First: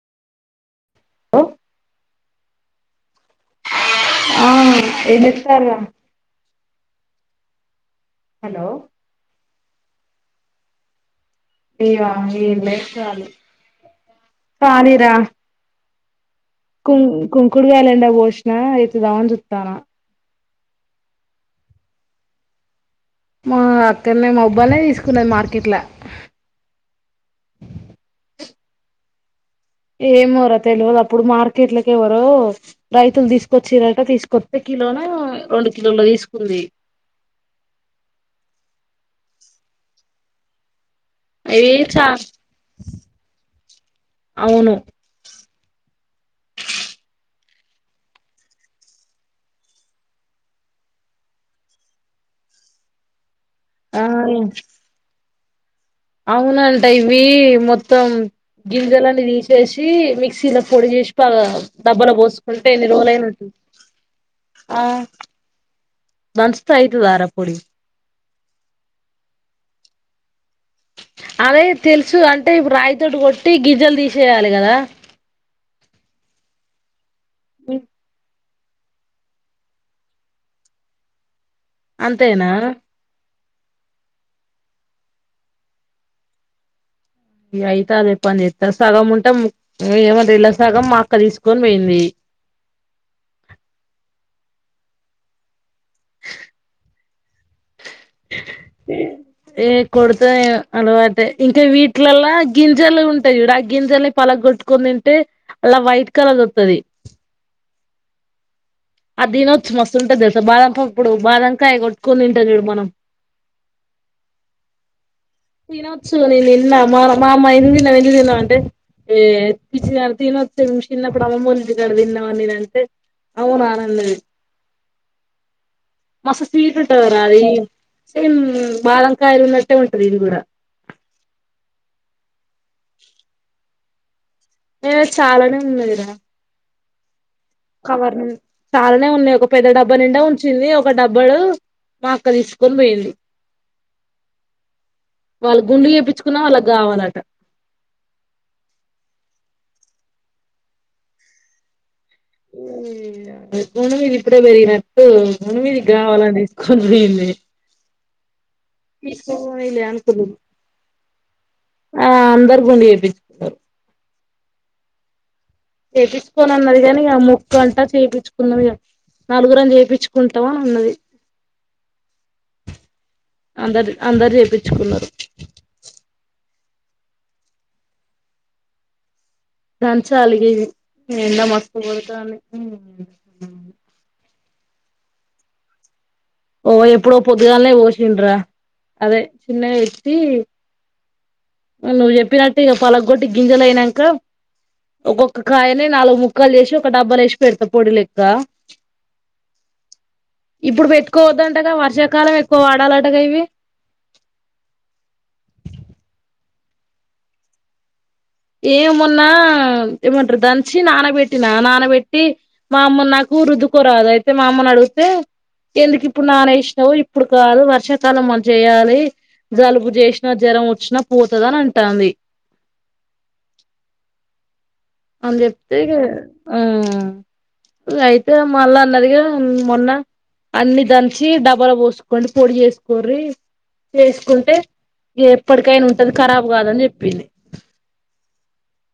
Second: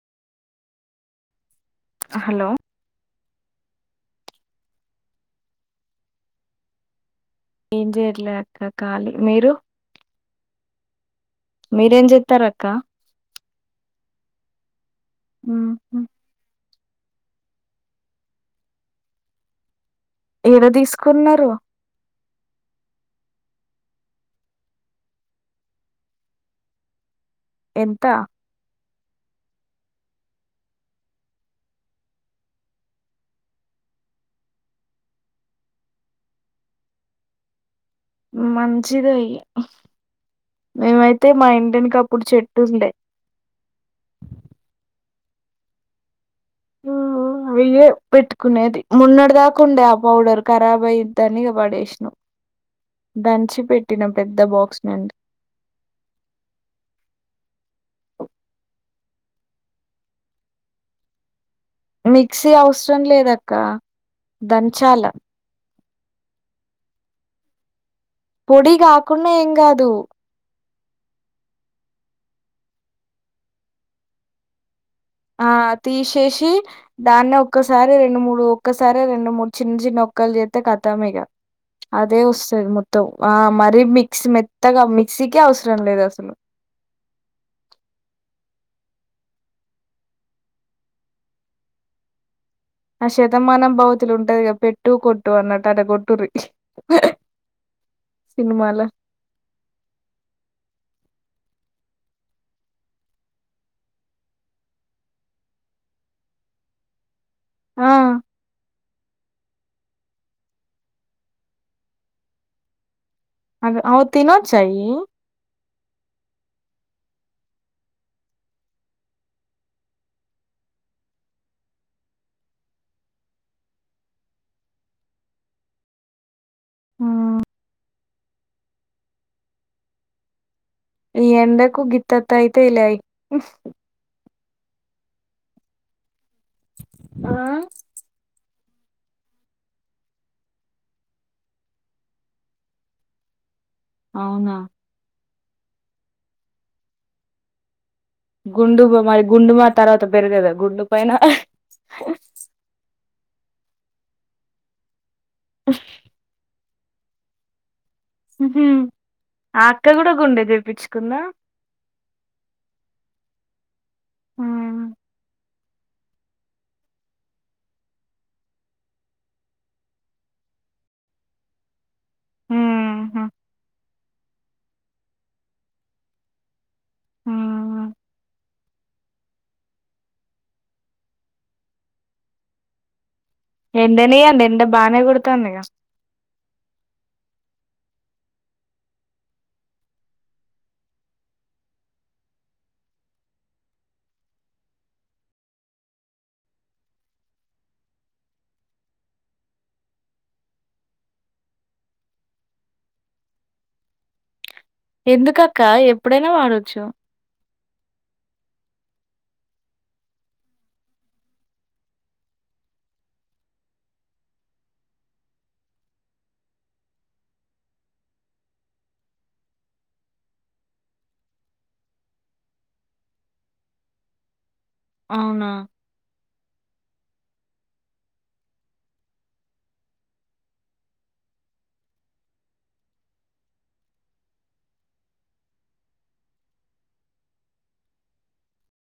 ఒ హలో ఆ ఎమిచ్చారా ఏం చేయట్లే హలో అక్క ఖాలీ మీరు ఇగ మీరేం చేత్తారు ఏం అక్క లేదు కాలి ఉ కుం కుంకుడుగాయలు ఎండ బోషినా అయితద అని చుతానా ఏడ తీసుకున్నరు మా అక్కడనే మోబ్బానే తీసుకున్న మార్కెట్ల ఎంత ఏమోరా తెలివదు అప్పుడు మార్కెట్లకెవ్వరో రైతులు తీసుకొచ్చిరట తీసుకొత్తే కిలోన రెండు కిలోలో తీసుకుంది మంచిదయి మేమైతే మా అవి ఇంటి ఎనక చా అప్పుడు చెట్టు ఉండే అవును అవియే పెట్టుకునేది మోన్నటి దాకా ఉండే ఆ పౌడర్ ఖరాబ్ అయ్యిద్ధని ఇగ పడేసిన దంచి పెట్టిన ఆ పెద్ద బాక్స్ నండ్ అవునంట ఇవి మొత్తం గింజలనీ తీసేసి మిక్సీలో పొడి చే ఇష్టా కదా డబ్బాలో మిక్సీ పోసుకుంటే ఎన్ని అవసరం రోజులైన లేదక్క ఉంటుంది దంచాల దించితే అయితాదా రా పొడి పొడి కాకుండా ఏం కాదు అదే తెలుసు అంటే ఇప్పుడు రాయితోటి కొట్టి గిజ్జలు తీసేయాలి కదా ఆ తీసేసి దాన్నే ఒక్కసారి రెండు మూడు ఒక్కసారి రెండు మూడు చిన్న చిన్న ఒక్కలు చెత్తే కథమిగ అదే అంతేనా వస్తది మొత్తం ఆ మరీ మిక్స్ మెత్తగా మిక్సీకి అవసరం లేదు అసలు ఈ అయిత అదే పని చెత్తా సగం ఉంటం ఏమంటే ఇళ్ళ సగం మా అక్క తీసుకొని పోయింది ఆ శతమానం భౌతులు ఉంటదిగా పెట్టు కొట్టు అన్నట్టు అట కొట్టురి ఏ కొడతా నేను అల్వా ఇంకా వీటిలల్లా గింజలు ఉంటయి చూడు ఆ గింజల్ని పలగొట్టుకొని తింటే అల్లా వైట్ కలర్ది వత్తది. ఆ అదినచ్చు మస్తుంటుది తెలుసా. బాదంపప్పుడు బాదంకాయ కొట్టుకొని తింటం చూడు మనం. అగో అవ్ తినోచ్చా ఇయి. తినొచ్చు నేను తిన్నా. మా మా అమ్మా ఎందుకు తిన్నవు ఎందుకు తిన్నవు అంటే ఏ పిచ్చిదాన తినొచ్చు. శిన్నప్పుడు అమ్మమ్మోల ఇంటికాడ తిన్నమని నేనంటే అవునా అ అన్నది. మస్త్ స్వీట్ ఉంటదిరా అది. సేమ్ బాదంకాయలు ఉన్నట్టే ఉంటది ఇది కూడా. ఈ ఎండకు గిత్తతయిలే అయి. నేను చాలానే ఉన్నది రా. కవర్ చాలానే ఉన్నయి, ఒక పెద్ద డబ్బా నిండా ఉంచింది ఒక డబ్బడు మా అక్క తీసుకొనిపోయింది. అవునా వాళ్ళు గుండు చేపిచుకున్నా వాళ్ళకు కావాలట. గుండు మరి గుండు మా తర్వాత పెరుగదా గుండు పైన. గుండు మీద ఇప్పుడే పెరిగినట్టు గుండు మీదికి కావాలని ఖూల్ పోయింది. తీస్క ఆ పోనీలే అక్క కూడా అనుకుర్రు. గుండె చేపించుకుందా ఆ అందరు గుండు చేపి ఆహా చెపిచ్కోను అన్నది కాని ఇగా మొక్కు అంటా చేపిచుకున్నది ఇగ. నలుగురం చేపిచ్చుకుంటం అని అన్నది. అందరు అందరు చేపిచ్చుకున్నరు. ఆ దంచాలి ఇగ ఇవి. ఎండా మస్త్ కొడతాంది. ఎండనీయండి ఎండ బానేే కొడుతాందిగా. ఓ ఎప్పుడో పొద్దుగాలనే పోశిండ్రా అదే చిమ్న పెట్టి నువ్వు చెప్పినట్టె ఇగ పలగొట్టి గింజలు అయినంకా ఒక్కొక్క కాయని నాలుగు ముక్కలు చేశి ఒక డబ్బలేశి పెడతా పొడి లెక్క. ఇప్పుడు పెట్టుకోవద్దంటగా వర్షాకాలం ఎక్కువ వాడాలటగా ఇవి. ఎందుకు అక్కా ఎప్పుడైనా వాడొచ్చు. ఏ మోన్నా ఏమంటరు దంచి నానబెట్టినా, నానబెట్టి మా అమ్మను నాకు కురుద్దుకోరాదు అయితే మా అమ్మను అడుగుతే ఎందుకు ఇప్పుడు నానేశినవు, ఇప్పుడు కాదు వర్షాకాలం మన చేయాలి. జలుబు చేశినా, జరం వచ్చినా పోతదని అంటాంది. అని అవునా? చెప్తేగా అయితే ఇగ మళ్ళా అన్నది గా మొన్న అన్ని దంచి డబ్బల పోసుకోండి పొడి చేసుకోర్రీ. చేసుకుంటే ఎప్పటికైనా ఉంటది, ఖరాబ్ కాదని చెప్పింది.